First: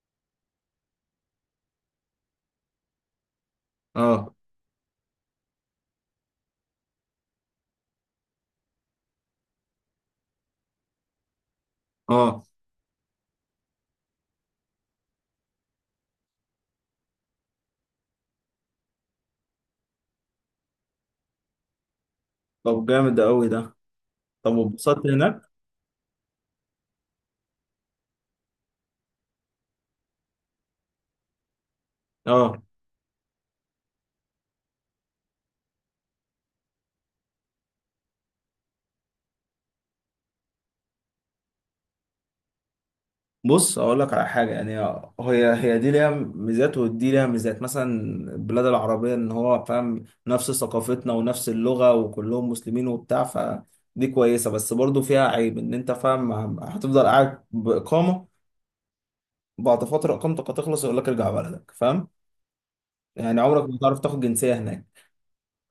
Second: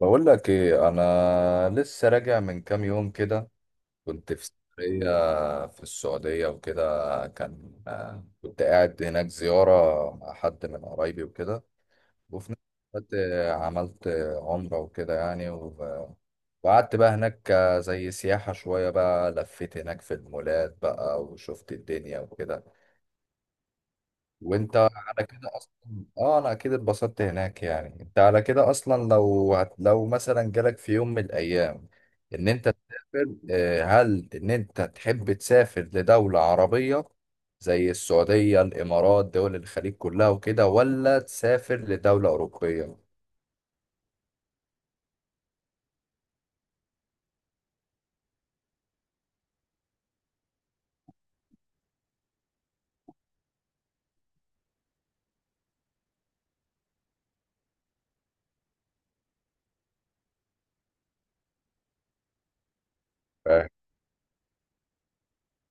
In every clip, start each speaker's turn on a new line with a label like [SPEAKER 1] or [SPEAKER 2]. [SPEAKER 1] بقول لك ايه، انا لسه راجع من كام يوم كده. كنت
[SPEAKER 2] اه،
[SPEAKER 1] في سفرية في السعودية وكده. كان آه، كنت قاعد هناك زيارة مع حد من قرايبي وكده.
[SPEAKER 2] اه.
[SPEAKER 1] وفي نفس الوقت عملت عمرة وكده يعني وقعدت بقى هناك، زي سياحة شوية، بقى لفيت هناك في المولات بقى وشفت الدنيا وكده.
[SPEAKER 2] طب جامد ده قوي ده. طب
[SPEAKER 1] وانت
[SPEAKER 2] واتبسطت
[SPEAKER 1] على
[SPEAKER 2] هناك؟
[SPEAKER 1] كده اصلا. اه، انا اكيد اتبسطت هناك يعني انت على كده اصلا. لو لو مثلا جالك في يوم من الايام ان
[SPEAKER 2] اه.
[SPEAKER 1] انت تسافر، هل ان انت تحب تسافر لدولة عربية زي السعودية، الامارات، دول الخليج كلها وكده، ولا تسافر لدولة اوروبية؟
[SPEAKER 2] بص اقول لك على حاجه، يعني هي دي ليها ميزات ودي ليها ميزات. مثلا البلاد العربيه، ان هو فاهم نفس ثقافتنا ونفس اللغه وكلهم مسلمين وبتاع، فدي كويسه. بس برضو فيها عيب، ان انت فاهم هتفضل قاعد باقامه، بعد فتره اقامتك هتخلص يقول لك ارجع بلدك، فاهم؟ يعني عمرك
[SPEAKER 1] فاهم.
[SPEAKER 2] ما هتعرف تاخد جنسيه هناك.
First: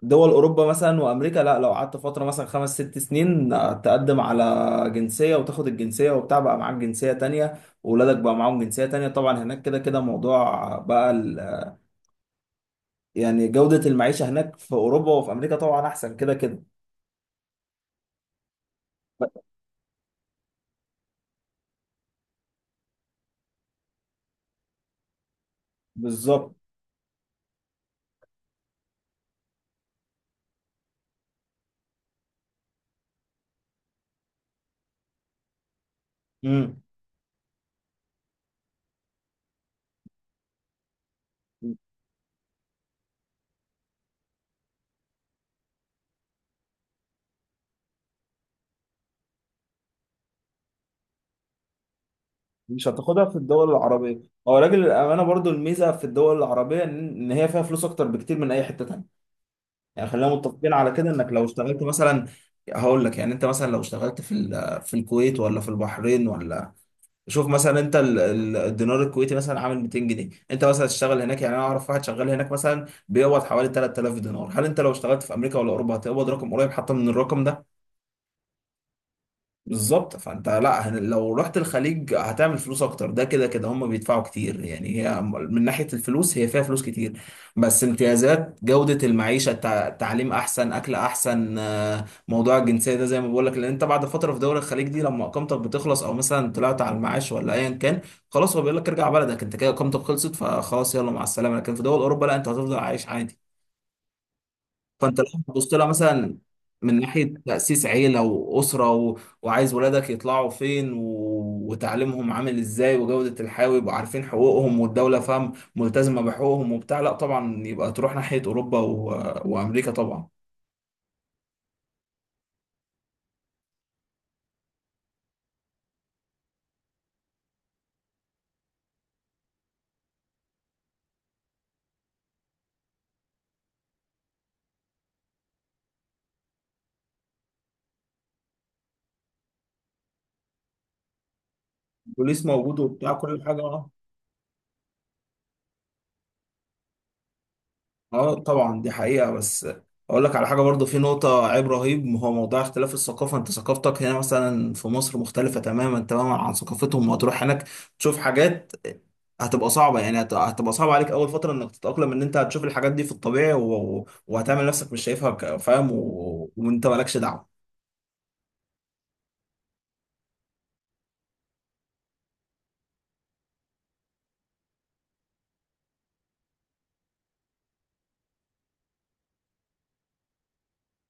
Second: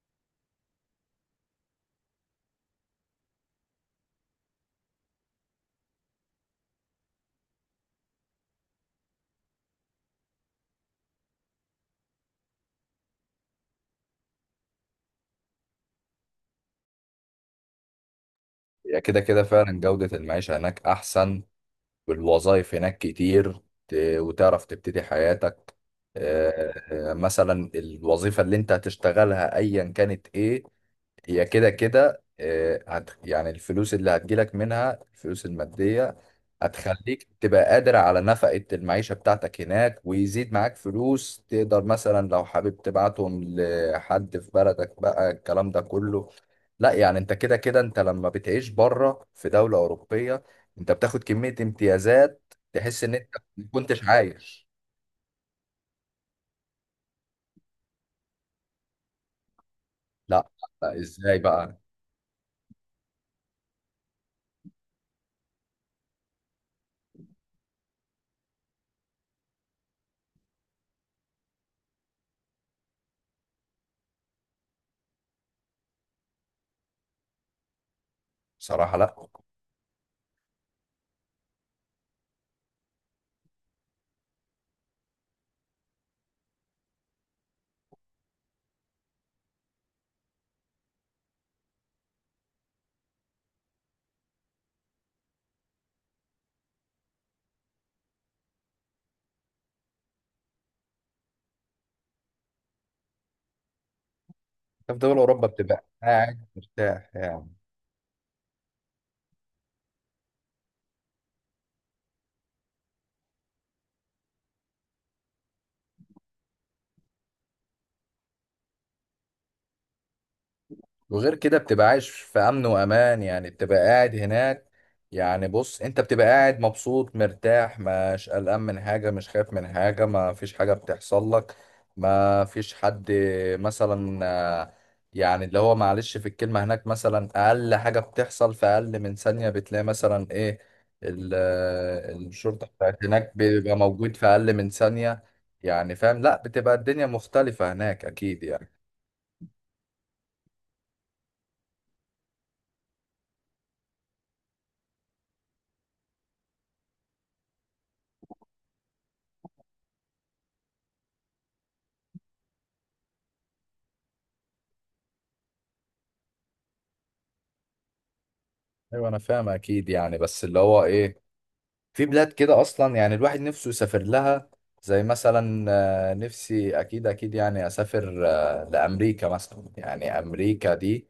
[SPEAKER 2] دول اوروبا مثلا وامريكا لا، لو قعدت فتره مثلا 5 6 سنين تقدم على جنسيه وتاخد الجنسيه وبتاع، بقى معاك جنسيه تانية واولادك بقى معاهم جنسيه تانية. طبعا هناك كده كده موضوع بقى يعني جوده المعيشه هناك في اوروبا وفي امريكا طبعا احسن كده كده.
[SPEAKER 1] هي كده كده فعلا جودة المعيشة هناك احسن، والوظائف هناك كتير. ت- وتعرف تبتدي حياتك.
[SPEAKER 2] بالظبط.
[SPEAKER 1] مثلا الوظيفة اللي انت هتشتغلها ايا كانت ايه، هي كده كده آه، هت يعني الفلوس اللي هتجيلك منها، الفلوس المادية
[SPEAKER 2] امم
[SPEAKER 1] هتخليك تبقى قادر على نفقة المعيشة بتاعتك هناك، ويزيد معاك فلوس تقدر مثلا لو حابب تبعتهم لحد في بلدك بقى الكلام ده كله. لا، يعني انت كده كده انت لما بتعيش بره في دولة أوروبية انت بتاخد كمية امتيازات
[SPEAKER 2] مش
[SPEAKER 1] تحس ان
[SPEAKER 2] هتاخدها في
[SPEAKER 1] انت ما
[SPEAKER 2] الدول
[SPEAKER 1] كنتش
[SPEAKER 2] العربيه. هو
[SPEAKER 1] عايش.
[SPEAKER 2] راجل الامانه برضو الميزه في الدول العربيه، ان هي فيها فلوس اكتر بكتير من اي حته تانية. يعني خلينا
[SPEAKER 1] لا،
[SPEAKER 2] متفقين على
[SPEAKER 1] لا،
[SPEAKER 2] كده، انك
[SPEAKER 1] ازاي
[SPEAKER 2] لو
[SPEAKER 1] بقى؟
[SPEAKER 2] اشتغلت مثلا هقول لك، يعني انت مثلا لو اشتغلت في الكويت ولا في البحرين، ولا شوف مثلا انت الدينار الكويتي مثلا عامل 200 جنيه. انت مثلا تشتغل هناك، يعني انا اعرف واحد شغال هناك مثلا بيقبض حوالي 3000 دينار. هل انت لو اشتغلت في امريكا ولا اوروبا هتقبض رقم قريب حتى من الرقم ده؟
[SPEAKER 1] بصراحة، لا.
[SPEAKER 2] بالظبط. فانت لا، لو رحت الخليج هتعمل فلوس اكتر، ده كده كده هم بيدفعوا كتير. يعني هي من ناحية الفلوس هي فيها فلوس كتير. بس امتيازات جودة المعيشة، تعليم احسن، اكل احسن، موضوع الجنسية ده زي ما بقول لك، لان انت بعد فترة في دولة الخليج دي لما اقامتك بتخلص او مثلا طلعت على المعاش ولا ايا كان، خلاص هو بيقول لك ارجع بلدك انت كده اقامتك خلصت، فخلاص يلا مع السلامة. لكن في دول اوروبا لا، انت هتفضل عايش عادي.
[SPEAKER 1] انت في دول
[SPEAKER 2] فانت لو
[SPEAKER 1] أوروبا
[SPEAKER 2] بتبص لها
[SPEAKER 1] بتبقى
[SPEAKER 2] مثلا
[SPEAKER 1] قاعد
[SPEAKER 2] من
[SPEAKER 1] مرتاح
[SPEAKER 2] ناحيه
[SPEAKER 1] يعني.
[SPEAKER 2] تاسيس عيله واسره وعايز ولادك يطلعوا فين وتعليمهم عامل ازاي وجوده الحياه، ويبقوا عارفين حقوقهم والدوله فاهم ملتزمه بحقوقهم وبتاع، لا طبعا يبقى تروح ناحيه اوروبا وامريكا طبعا.
[SPEAKER 1] وغير كده بتبقى عايش في امن وامان يعني، بتبقى قاعد هناك، يعني بص انت بتبقى قاعد مبسوط مرتاح، مش قلقان من حاجة، مش خايف من حاجة، ما فيش حاجة بتحصل لك، ما فيش حد مثلا، آه، يعني اللي هو معلش في الكلمة هناك، مثلا اقل حاجة بتحصل في اقل من ثانية بتلاقي مثلا ايه،
[SPEAKER 2] بوليس
[SPEAKER 1] الشرطة
[SPEAKER 2] موجود
[SPEAKER 1] بتاعت
[SPEAKER 2] وبتاع
[SPEAKER 1] هناك
[SPEAKER 2] كل حاجه،
[SPEAKER 1] بيبقى
[SPEAKER 2] آه.
[SPEAKER 1] موجود في اقل من ثانية. يعني فاهم، لا بتبقى الدنيا مختلفة هناك
[SPEAKER 2] اه
[SPEAKER 1] اكيد يعني.
[SPEAKER 2] طبعا دي حقيقة. بس اقول لك على حاجة برضو، في نقطة عيب رهيب هو موضوع اختلاف الثقافة. انت ثقافتك هنا مثلا في مصر مختلفة تماما تماما عن ثقافتهم، وهتروح هناك تشوف حاجات هتبقى صعبة. يعني هتبقى صعبة عليك اول فترة انك تتأقلم، ان انت هتشوف الحاجات دي في الطبيعي وهتعمل نفسك مش شايفها، فاهم، وانت مالكش دعوة.
[SPEAKER 1] ايوه انا فاهم اكيد يعني، بس اللي هو ايه، في بلاد كده اصلا يعني الواحد نفسه يسافر لها، زي مثلا نفسي اكيد اكيد يعني اسافر لامريكا مثلا، يعني امريكا دي،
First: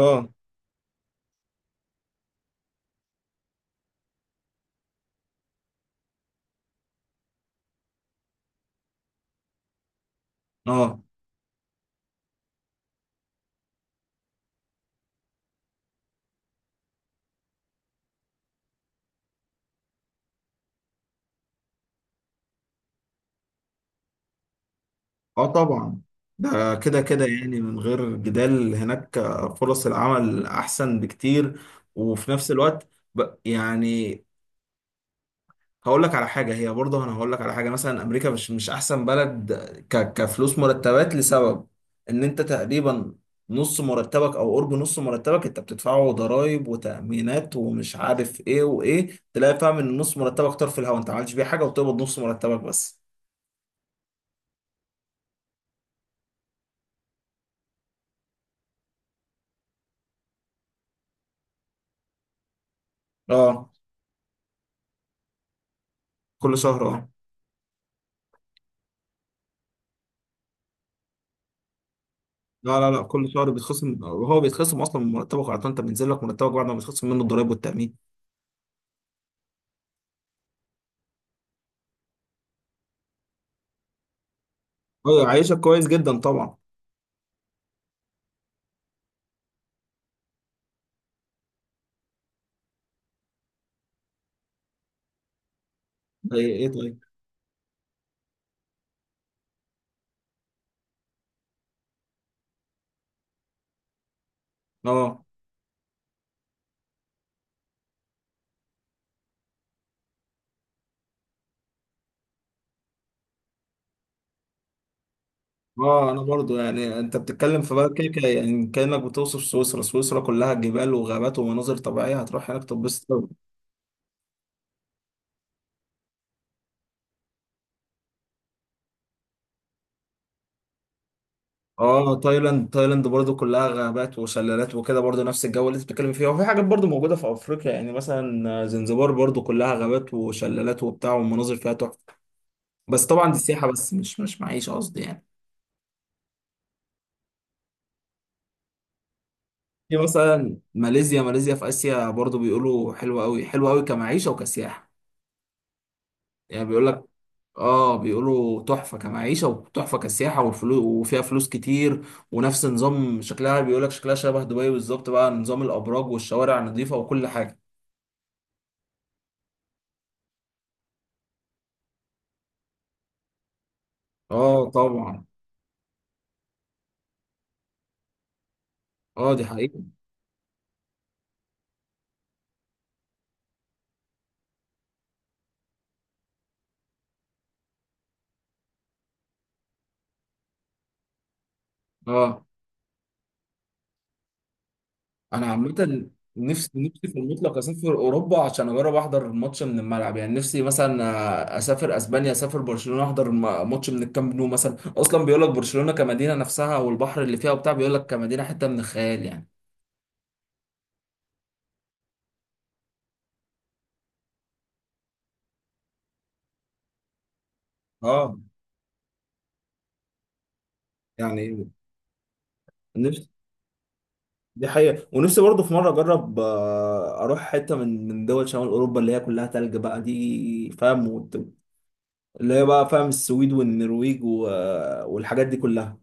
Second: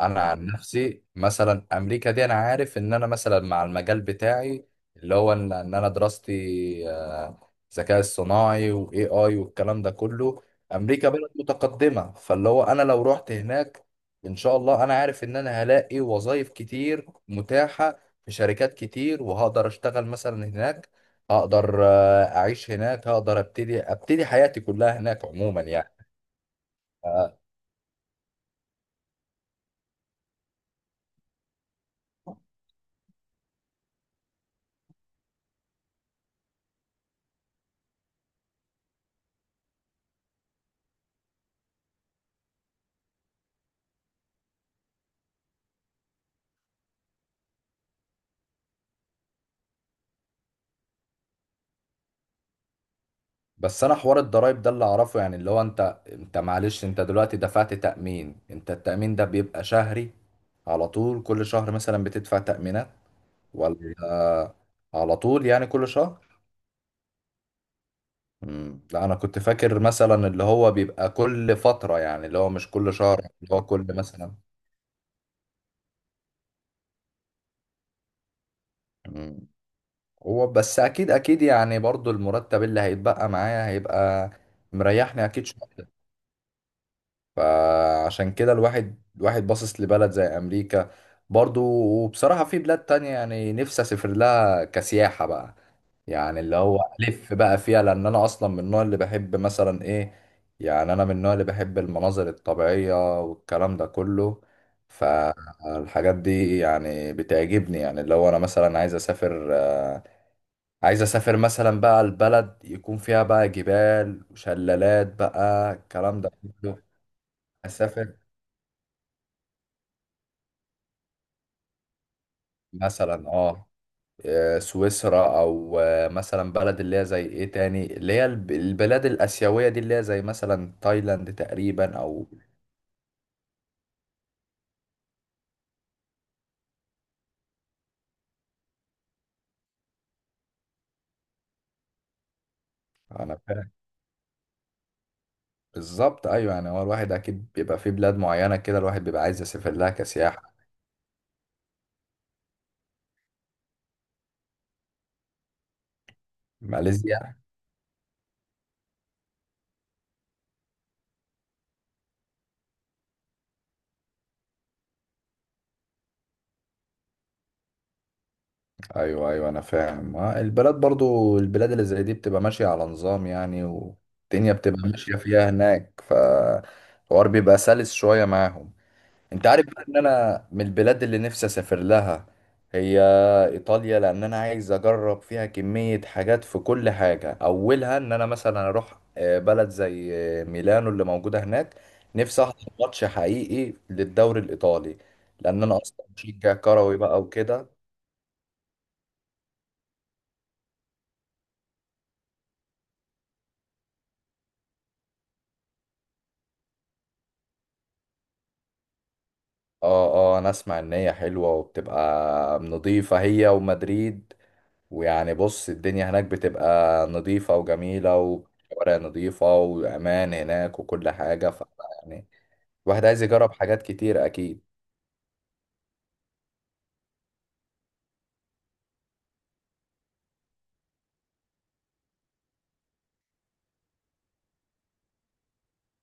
[SPEAKER 1] انا عن نفسي مثلا امريكا دي انا عارف ان انا مثلا مع المجال بتاعي، اللي هو ان انا دراستي ذكاء اصطناعي، واي اي، والكلام ده كله.
[SPEAKER 2] اه،
[SPEAKER 1] امريكا بلد متقدمه، فاللي هو انا لو رحت هناك ان شاء الله انا عارف ان انا هلاقي وظائف كتير متاحه في شركات كتير، وهقدر اشتغل مثلا هناك، هقدر اعيش هناك، هقدر ابتدي حياتي كلها هناك
[SPEAKER 2] اه.
[SPEAKER 1] عموما يعني.
[SPEAKER 2] طبعا ده كده كده يعني من غير جدال، هناك فرص العمل احسن بكتير. وفي نفس الوقت يعني هقول لك على حاجة. هي برضه أنا هقول لك على حاجة، مثلا أمريكا مش أحسن بلد، كفلوس مرتبات، لسبب إن أنت تقريبا نص مرتبك أو قرب نص مرتبك أنت بتدفعه ضرايب وتأمينات ومش عارف إيه وإيه. تلاقي فاهم إن نص مرتبك طار في الهوا، أنت ما عملتش بيه حاجة وبتقبض نص مرتبك بس.
[SPEAKER 1] بس انا حوار الضرايب ده اللي اعرفه، يعني اللي هو انت معلش انت دلوقتي دفعت تأمين، انت التأمين ده بيبقى شهري على طول؟ كل شهر مثلا بتدفع تأمينات
[SPEAKER 2] أه،
[SPEAKER 1] ولا على طول يعني كل شهر؟
[SPEAKER 2] كل شهر أه.
[SPEAKER 1] مم. لا انا كنت فاكر مثلا اللي هو بيبقى كل فترة، يعني اللي هو مش
[SPEAKER 2] لا، لا،
[SPEAKER 1] كل
[SPEAKER 2] لا،
[SPEAKER 1] شهر،
[SPEAKER 2] كل شهر
[SPEAKER 1] اللي هو كل
[SPEAKER 2] بيتخصم،
[SPEAKER 1] مثلا.
[SPEAKER 2] هو بيتخصم أصلا من مرتبك على طول، أنت بينزل لك مرتبك بعد ما بيتخصم منه الضرايب والتأمين.
[SPEAKER 1] مم. هو بس اكيد اكيد يعني برضو المرتب اللي هيتبقى معايا هيبقى
[SPEAKER 2] أه
[SPEAKER 1] مريحني اكيد
[SPEAKER 2] يعيشك كويس
[SPEAKER 1] شوية.
[SPEAKER 2] جدا طبعا.
[SPEAKER 1] فعشان كده الواحد باصص لبلد زي امريكا، برضو. وبصراحة في بلاد تانية يعني نفسي اسافر لها كسياحة بقى،
[SPEAKER 2] إيه
[SPEAKER 1] يعني اللي
[SPEAKER 2] إيه؟
[SPEAKER 1] هو
[SPEAKER 2] طيب.
[SPEAKER 1] الف بقى فيها، لان انا اصلا من النوع اللي بحب مثلا ايه، يعني انا من النوع اللي بحب المناظر الطبيعية والكلام ده كله،
[SPEAKER 2] أه.
[SPEAKER 1] فالحاجات دي يعني بتعجبني. يعني اللي هو انا مثلا عايز اسافر، عايز اسافر مثلا بقى البلد يكون فيها بقى جبال وشلالات بقى،
[SPEAKER 2] اه
[SPEAKER 1] الكلام
[SPEAKER 2] انا
[SPEAKER 1] ده
[SPEAKER 2] برضو،
[SPEAKER 1] كله.
[SPEAKER 2] يعني انت بتتكلم في بقى كده
[SPEAKER 1] اسافر
[SPEAKER 2] كده، يعني كانك بتوصف سويسرا. سويسرا كلها جبال وغابات ومناظر طبيعيه، هتروح هناك تتبسط أوي.
[SPEAKER 1] مثلا اه، سويسرا، او مثلا بلد اللي هي زي ايه تاني، اللي هي البلاد الاسيويه دي، اللي هي زي مثلا تايلاند تقريبا،
[SPEAKER 2] اه
[SPEAKER 1] او
[SPEAKER 2] تايلاند. تايلاند برضو كلها غابات وشلالات وكده، برضو نفس الجو اللي انت بتتكلم فيه. وفي حاجات برضو موجوده في افريقيا، يعني مثلا زنزبار برضو كلها غابات وشلالات وبتاع والمناظر فيها تحفه. بس طبعا دي
[SPEAKER 1] انا فاهم.
[SPEAKER 2] سياحه بس، مش معيشه قصدي يعني.
[SPEAKER 1] بالظبط ايوه، يعني هو الواحد اكيد بيبقى في بلاد معينه كده الواحد بيبقى عايز يسافر لها
[SPEAKER 2] في
[SPEAKER 1] كسياحه.
[SPEAKER 2] مثلا ماليزيا. ماليزيا في اسيا برضو، بيقولوا حلوه قوي حلوه قوي كمعيشه وكسياحه. يعني بيقول لك،
[SPEAKER 1] ماليزيا؟
[SPEAKER 2] اه بيقولوا تحفة كمعيشة وتحفة كسياحة، والفلوس وفيها فلوس كتير. ونفس نظام شكلها بيقولك شكلها شبه دبي بالظبط، بقى نظام الأبراج والشوارع نظيفة وكل حاجة.
[SPEAKER 1] ايوه، ايوه، انا فاهم. البلاد برضو، البلاد اللي زي دي بتبقى ماشيه على نظام يعني، والدنيا
[SPEAKER 2] اه
[SPEAKER 1] بتبقى ماشيه
[SPEAKER 2] طبعا.
[SPEAKER 1] فيها هناك، فالحوار بيبقى سلس شويه معاهم.
[SPEAKER 2] اه دي
[SPEAKER 1] انت عارف
[SPEAKER 2] حقيقة.
[SPEAKER 1] بقى ان انا من البلاد اللي نفسي اسافر لها، هي ايطاليا، لان انا عايز اجرب فيها كمية حاجات في كل حاجة. اولها ان انا مثلا اروح بلد زي ميلانو اللي موجودة هناك. نفسي
[SPEAKER 2] اه.
[SPEAKER 1] احضر ماتش حقيقي للدوري الايطالي،
[SPEAKER 2] أنا
[SPEAKER 1] لان انا اصلا
[SPEAKER 2] عامة
[SPEAKER 1] مشجع
[SPEAKER 2] نفسي،
[SPEAKER 1] كروي
[SPEAKER 2] نفسي في
[SPEAKER 1] بقى
[SPEAKER 2] المطلق
[SPEAKER 1] وكده.
[SPEAKER 2] أسافر أوروبا عشان أجرب أحضر ماتش من الملعب. يعني نفسي مثلا أسافر أسبانيا، أسافر برشلونة أحضر ماتش من الكامب نو مثلا. أصلا بيقولك برشلونة كمدينة نفسها والبحر اللي فيها وبتاع، بيقولك كمدينة حتة من الخيال يعني.
[SPEAKER 1] اه، اه، انا اسمع ان هي حلوة وبتبقى نظيفة، هي ومدريد، ويعني بص الدنيا هناك بتبقى نظيفة وجميلة،
[SPEAKER 2] اه.
[SPEAKER 1] وشوارع نظيفة، وأمان هناك وكل حاجة، ف
[SPEAKER 2] يعني
[SPEAKER 1] يعني الواحد عايز
[SPEAKER 2] نفسي،
[SPEAKER 1] يجرب حاجات كتير أكيد.
[SPEAKER 2] دي حقيقة. ونفسي برضه في مرة أجرب، أروح حتة من دول شمال أوروبا اللي هي كلها تلج بقى دي، فاهم، اللي هي بقى فاهم السويد والنرويج، والحاجات دي كلها.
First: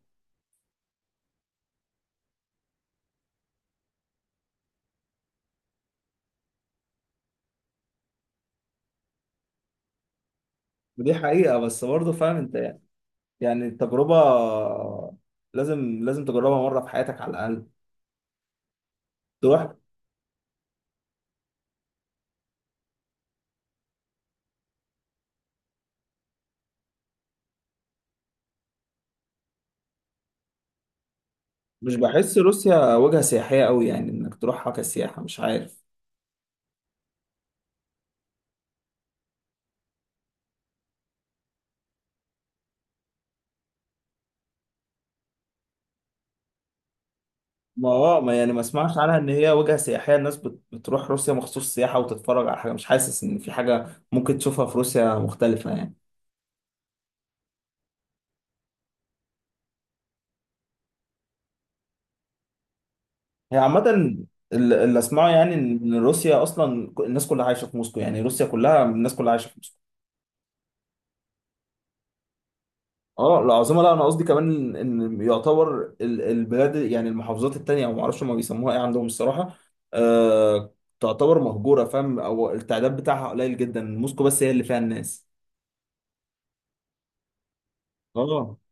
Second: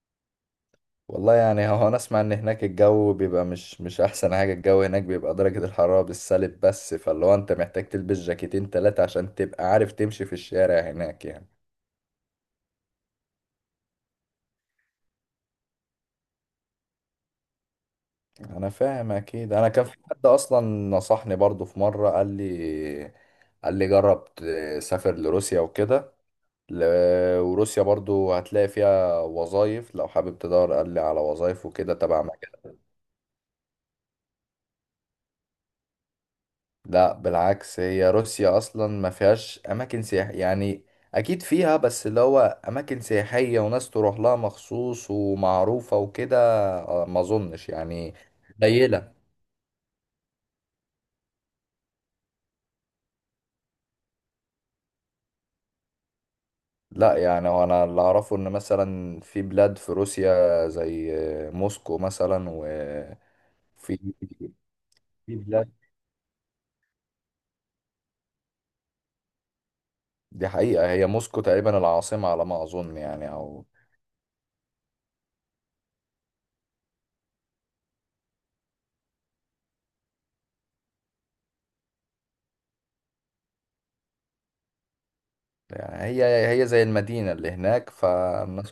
[SPEAKER 1] والله يعني هو أنا أسمع إن هناك الجو بيبقى مش أحسن حاجة، الجو هناك بيبقى درجة الحرارة بالسالب، بس فاللي هو أنت محتاج تلبس جاكيتين 3 عشان تبقى عارف تمشي في الشارع
[SPEAKER 2] ودي
[SPEAKER 1] هناك يعني.
[SPEAKER 2] حقيقة، بس برضه فاهم أنت، يعني يعني التجربة لازم لازم تجربها مرة في حياتك على الأقل.
[SPEAKER 1] أنا فاهم أكيد. أنا
[SPEAKER 2] تروح.
[SPEAKER 1] كان في حد أصلا نصحني برضو في مرة، قال لي، قال لي جرب تسافر لروسيا وكده. وروسيا برضو هتلاقي فيها وظائف لو حابب تدور، قال لي على وظائف وكده
[SPEAKER 2] مش
[SPEAKER 1] تبع
[SPEAKER 2] بحس
[SPEAKER 1] مجال.
[SPEAKER 2] روسيا وجهة سياحية أوي يعني، إنك تروحها كسياحة، مش عارف.
[SPEAKER 1] لا بالعكس، هي روسيا اصلا ما فيهاش اماكن سياحية يعني، اكيد فيها بس اللي هو اماكن سياحية وناس تروح لها مخصوص ومعروفة وكده، ما اظنش
[SPEAKER 2] ما
[SPEAKER 1] يعني.
[SPEAKER 2] اه ما يعني ما اسمعش
[SPEAKER 1] قليلة.
[SPEAKER 2] عنها ان هي وجهة سياحية. الناس بتروح روسيا مخصوص سياحة وتتفرج على حاجة؟ مش حاسس ان في حاجة ممكن تشوفها في روسيا مختلفة يعني.
[SPEAKER 1] لا يعني هو انا اللي اعرفه ان مثلا في بلاد في روسيا زي موسكو مثلا، وفي
[SPEAKER 2] هي عامة، اللي اسمعه
[SPEAKER 1] في
[SPEAKER 2] يعني
[SPEAKER 1] بلاد،
[SPEAKER 2] ان روسيا اصلا، الناس كلها عايشة في موسكو، يعني روسيا كلها الناس كلها عايشة في موسكو.
[SPEAKER 1] دي حقيقة. هي موسكو تقريبا العاصمة على ما أظن يعني،
[SPEAKER 2] اه
[SPEAKER 1] أو
[SPEAKER 2] العاصمة. لا انا قصدي كمان ان يعتبر البلاد، يعني المحافظات التانية، او ما اعرفش ما بيسموها ايه عندهم الصراحة، آه تعتبر مهجورة فاهم، او التعداد بتاعها قليل جدا، موسكو بس هي اللي فيها الناس.
[SPEAKER 1] يعني هي، هي زي المدينة اللي هناك،
[SPEAKER 2] اه.
[SPEAKER 1] فالناس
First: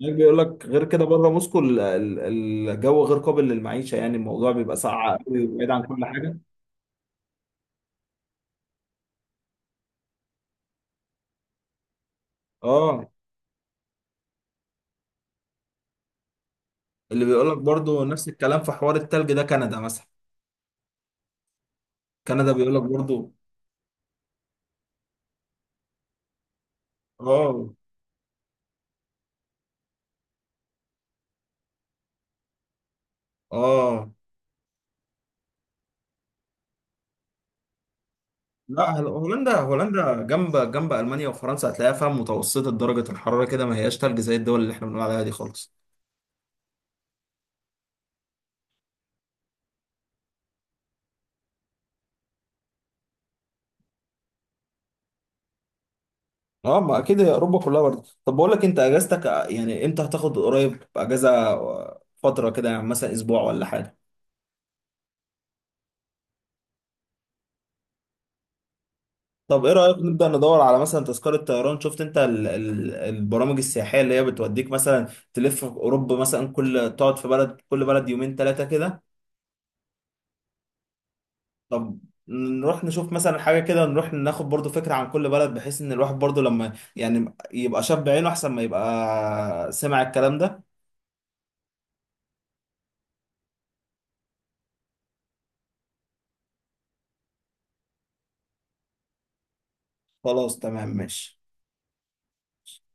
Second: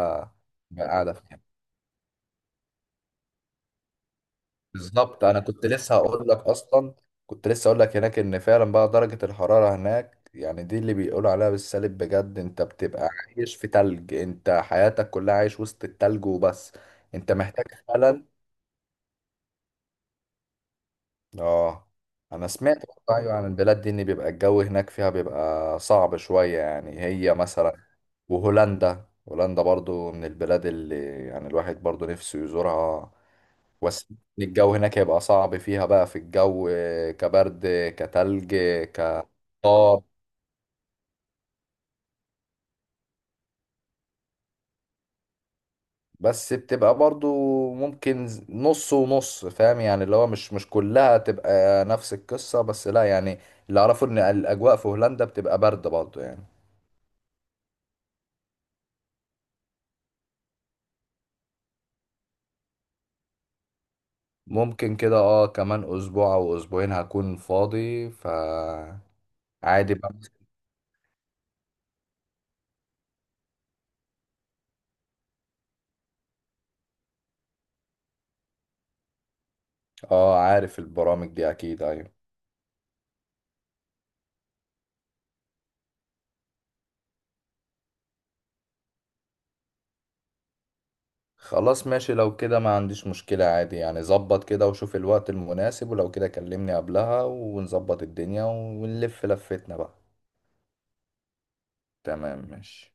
[SPEAKER 2] يعني بيقول لك غير كده
[SPEAKER 1] قاعدة
[SPEAKER 2] بره
[SPEAKER 1] فيها.
[SPEAKER 2] موسكو الجو غير قابل للمعيشه، يعني الموضوع بيبقى ساقع
[SPEAKER 1] بالظبط، أنا
[SPEAKER 2] قوي
[SPEAKER 1] كنت
[SPEAKER 2] وبعيد عن
[SPEAKER 1] لسه
[SPEAKER 2] كل
[SPEAKER 1] هقول لك
[SPEAKER 2] حاجه.
[SPEAKER 1] أصلا، كنت لسه هقول لك هناك إن فعلا بقى درجة الحرارة هناك يعني، دي اللي بيقولوا عليها بالسالب بجد. أنت
[SPEAKER 2] اه
[SPEAKER 1] بتبقى عايش في تلج، أنت حياتك كلها عايش وسط التلج وبس.
[SPEAKER 2] اللي
[SPEAKER 1] أنت
[SPEAKER 2] بيقول لك
[SPEAKER 1] محتاج
[SPEAKER 2] برضو
[SPEAKER 1] فعلا.
[SPEAKER 2] نفس الكلام في حوار التلج ده، كندا مثلا.
[SPEAKER 1] اه، انا
[SPEAKER 2] كندا بيقول
[SPEAKER 1] سمعت
[SPEAKER 2] لك
[SPEAKER 1] برضه
[SPEAKER 2] برضو.
[SPEAKER 1] ايوه عن البلاد دي ان بيبقى الجو هناك فيها بيبقى صعب شوية يعني، هي
[SPEAKER 2] اه.
[SPEAKER 1] مثلا. وهولندا، هولندا برضو من البلاد اللي يعني الواحد برضو نفسه يزورها،
[SPEAKER 2] اه
[SPEAKER 1] بس الجو هناك هيبقى صعب فيها بقى، في الجو كبرد، كتلج،
[SPEAKER 2] لا، هولندا.
[SPEAKER 1] كطار،
[SPEAKER 2] هولندا جنب جنب المانيا وفرنسا، هتلاقيها فيها متوسطه درجه الحراره كده، ما هياش تلج زي الدول اللي احنا بنقول عليها دي خالص.
[SPEAKER 1] بس بتبقى برضو ممكن نص ونص، فاهم يعني، اللي هو مش كلها تبقى نفس القصة، بس لا يعني، اللي اعرفه ان الاجواء في هولندا بتبقى برد برضو يعني.
[SPEAKER 2] اه ما اكيد هي اوروبا كلها برضه. طب بقول لك، انت اجازتك يعني امتى هتاخد؟ قريب اجازه، فتره كده، يعني مثلا اسبوع ولا حاجه؟
[SPEAKER 1] ممكن كده، اه، كمان اسبوع او اسبوعين هكون فاضي، ف
[SPEAKER 2] طب ايه
[SPEAKER 1] عادي
[SPEAKER 2] رأيك
[SPEAKER 1] بقى.
[SPEAKER 2] نبدأ ندور على مثلا تذكرة طيران؟ شفت انت ال ال البرامج السياحية اللي هي بتوديك مثلا تلف في اوروبا مثلا، كل تقعد في بلد، كل بلد يومين 3 كده.
[SPEAKER 1] اه، عارف البرامج دي اكيد،
[SPEAKER 2] طب
[SPEAKER 1] ايوه.
[SPEAKER 2] نروح نشوف مثلا حاجة كده، نروح ناخد برضو فكرة عن كل بلد، بحيث ان الواحد برضو لما يعني يبقى شاب عينه احسن ما يبقى سمع الكلام ده.
[SPEAKER 1] خلاص ماشي، لو كده ما عنديش مشكلة عادي يعني. ظبط كده وشوف الوقت المناسب، ولو كده كلمني قبلها ونظبط الدنيا ونلف لفتنا بقى.
[SPEAKER 2] خلاص تمام ماشي.
[SPEAKER 1] تمام ماشي.